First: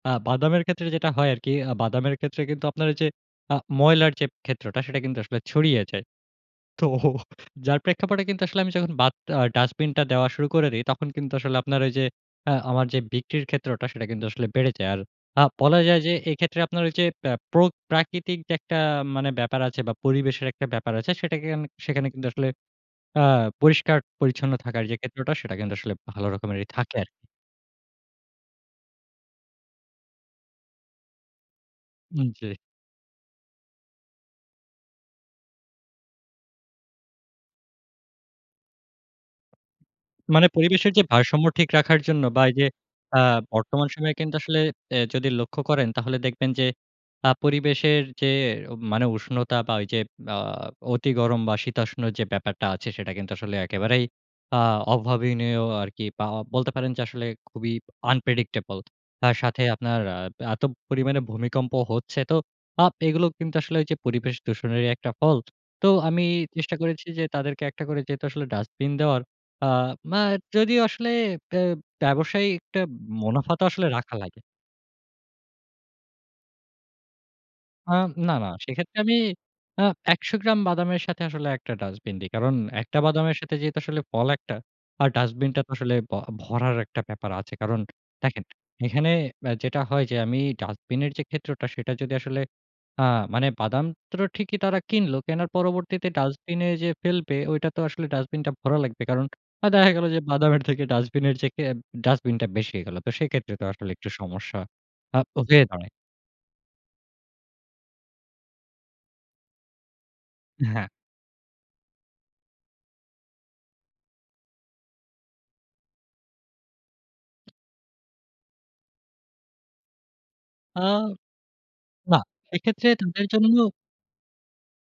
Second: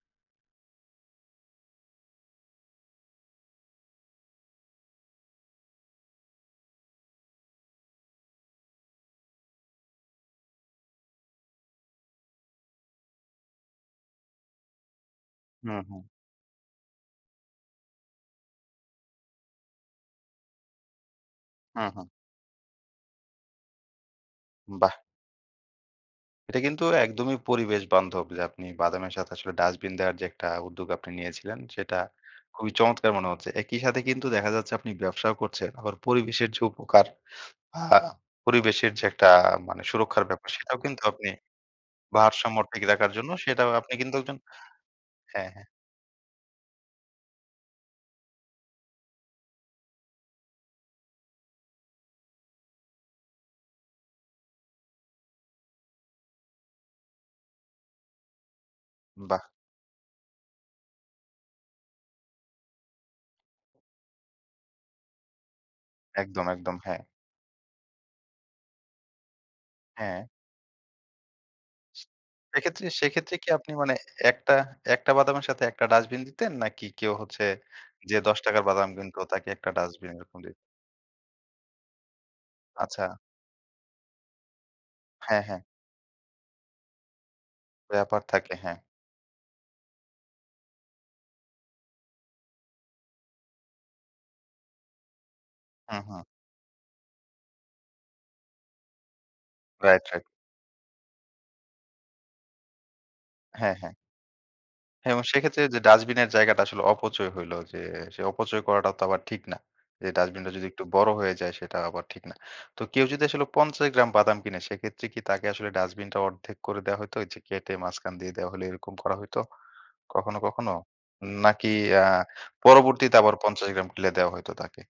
আ বাদামের ক্ষেত্রে যেটা হয় আরকি, আ বাদামের ক্ষেত্রে কিন্তু আপনার ওই যে, আ ময়লার যে, ক্ষেত্রটা সেটা কিন্তু আসলে ছড়িয়ে যায়। তো যার প্রেক্ষাপটে কিন্তু আসলে আমি যখন বাত আ ডাস্টবিনটা দেওয়া শুরু করে দেই, তখন কিন্তু আসলে আপনার ওই যে, আ আমার যে, বিক্রির ক্ষেত্রটা সেটা কিন্তু আসলে বেড়ে যায়। আর আ হুম, বলা যায় হুম। যে, এইক্ষেত্রে আপনার ওই যে, প্রোক প্রাকৃতিক যে, একটা মানে ব্যাপার আছে বা পরিবেশের একটা ব্যাপার আছে সেটাকে আমি, হুম, হুম। সেখানে কিন্তু আসলে আ পরিষ্কার-পরিচ্ছন্ন থাকার যে, বাহ্‌। ক্ষেত্রটা সেটা কিন্তু আসলে ভালো এটা রকমেরই কিন্তু থাকে আর একদমই পরিবেশ বান্ধব যে, আপনি বাদামের সাথে আসলে ডাস্টবিন দেওয়ার যে, একটা উদ্যোগ আপনি নিয়েছিলেন, সেটা উম জি। খুবই চমৎকার মনে হচ্ছে। একই সাথে কিন্তু দেখা যাচ্ছে আপনি ব্যবসাও করছেন। আবার পরিবেশের যে, উপকার বা পরিবেশের যে, একটা মানে সুরক্ষার মানে ব্যাপার সেটাও পরিবেশের যে, কিন্তু আপনি ভারসাম্য ঠিক রাখার জন্য বা এই ভারসাম্য যে, ঠিক রাখার আ জন্য সেটাও বর্তমান আপনি কিন্তু সময়ে কিন্তু একজন আসলে অ্যা যদি হ্যাঁ, লক্ষ্য হ্যাঁ। করেন তাহলে দেখবেন যে, আ আপরিবেশের যে, উম মানে উষ্ণতা বা ওই যে, আ অতি গরম বা শীতাষ্ণ যে, ব্যাপারটা আছে সেটা কিন্তু আসলে একেবারেই আ অভাবনীয় আরকি পা বলতে পারেন যে, আসলে খুবই unpredictable তার বাহ! সাথে আপনার আ এত পরিমাণে ভূমিকম্প হচ্ছে তো আপ এগুলো কিন্তু আসলে ঐযে পরিবেশ দূষণেরই একটা ফল। তো আমি একদম, একদম চেষ্টা হ্যাঁ। করেছি যে, যে, তাদেরকে একটা করে যেহেতু আসলে ডাস্টবিন দেওয়ার আ মা হ্যাঁ। যদিও আসলে ব্য ব্যবসায়ী একটা সেক্ষেত্রে, সেক্ষেত্রে কি মুনাফা তো আপনি আসলে মানে রাখা ১ লাগে। টা, ১ টা বাদামের সাথে একটা ডাস্টবিন দিতেন নাকি কেউ হচ্ছে আম যে, না, ১০ না টাকার বাদাম সেক্ষেত্রে আমি কিনতো তাকে একটা আ ডাস্টবিন ১০০ এরকম দি গ্রাম বাদামের সাথে আসলে ১ টা ডাস্টবিন দেই। কারণ ১ টা আচ্ছা। বাদামের সাথে যেহেতু আসলে ফল ১ টা আর হ্যাঁ, হ্যাঁ। ডাস্টবিনটা তো আসলে ব ভরার একটা ব্যাপার আছে। কারণ ব্যাপার দেখেন থাকে, হ্যাঁ। এখানে ব্যা যেটা হয় যে, আমি ডাস্টবিনের যে, ক্ষেত্রটা সেটা যদি আসলে আ মানে বাদাম তো ঠিকই তারা কিনলো, কেনার হুম, পরবর্তীতে হুম। ডাস্টবিনে যে, ফেলবে ওইটা তো আসলে ডাস্টবিনটা ভরা লাগবে। কারণ আ দেখা রাইট, গেল যে, রাইট। বাদামের থেকে ডাস্টবিনের যে, কে ডাস্টবিনটা বেশি হয়ে গেলো। তো সেইক্ষেত্রে তো হ্যাঁ, আসলে হ্যাঁ। একটু সমস্যা এবং আপ সেক্ষেত্রে হয়ে যে, দাঁড়ায়। ডাস্টবিনের জায়গাটা আসলে অপচয় হইল যে, সে অপচয় করাটা তো আবার ঠিক না। যে, ডাস্টবিনটা যদি একটু হ্যাঁ। বড় হয়ে যায় সেটা আবার ঠিক না। তো কেউ যদি আসলে ৫০ গ্রাম বাদাম কিনে সেক্ষেত্রে কি তাকে আসলে ডাস্টবিনটা অর্ধেক করে দেয়া হইতো? ওইযে কেটে মাঝখান দিয়ে দেওয়া হইলে এরকম করা হইত? কখনো, কখনো? আ নাকি আ না, এক্ষেত্রে পরবর্তীতে তাদের আবার জন্য ৫০ গ্রাম কিনলে দেয়া হইতো তাকে?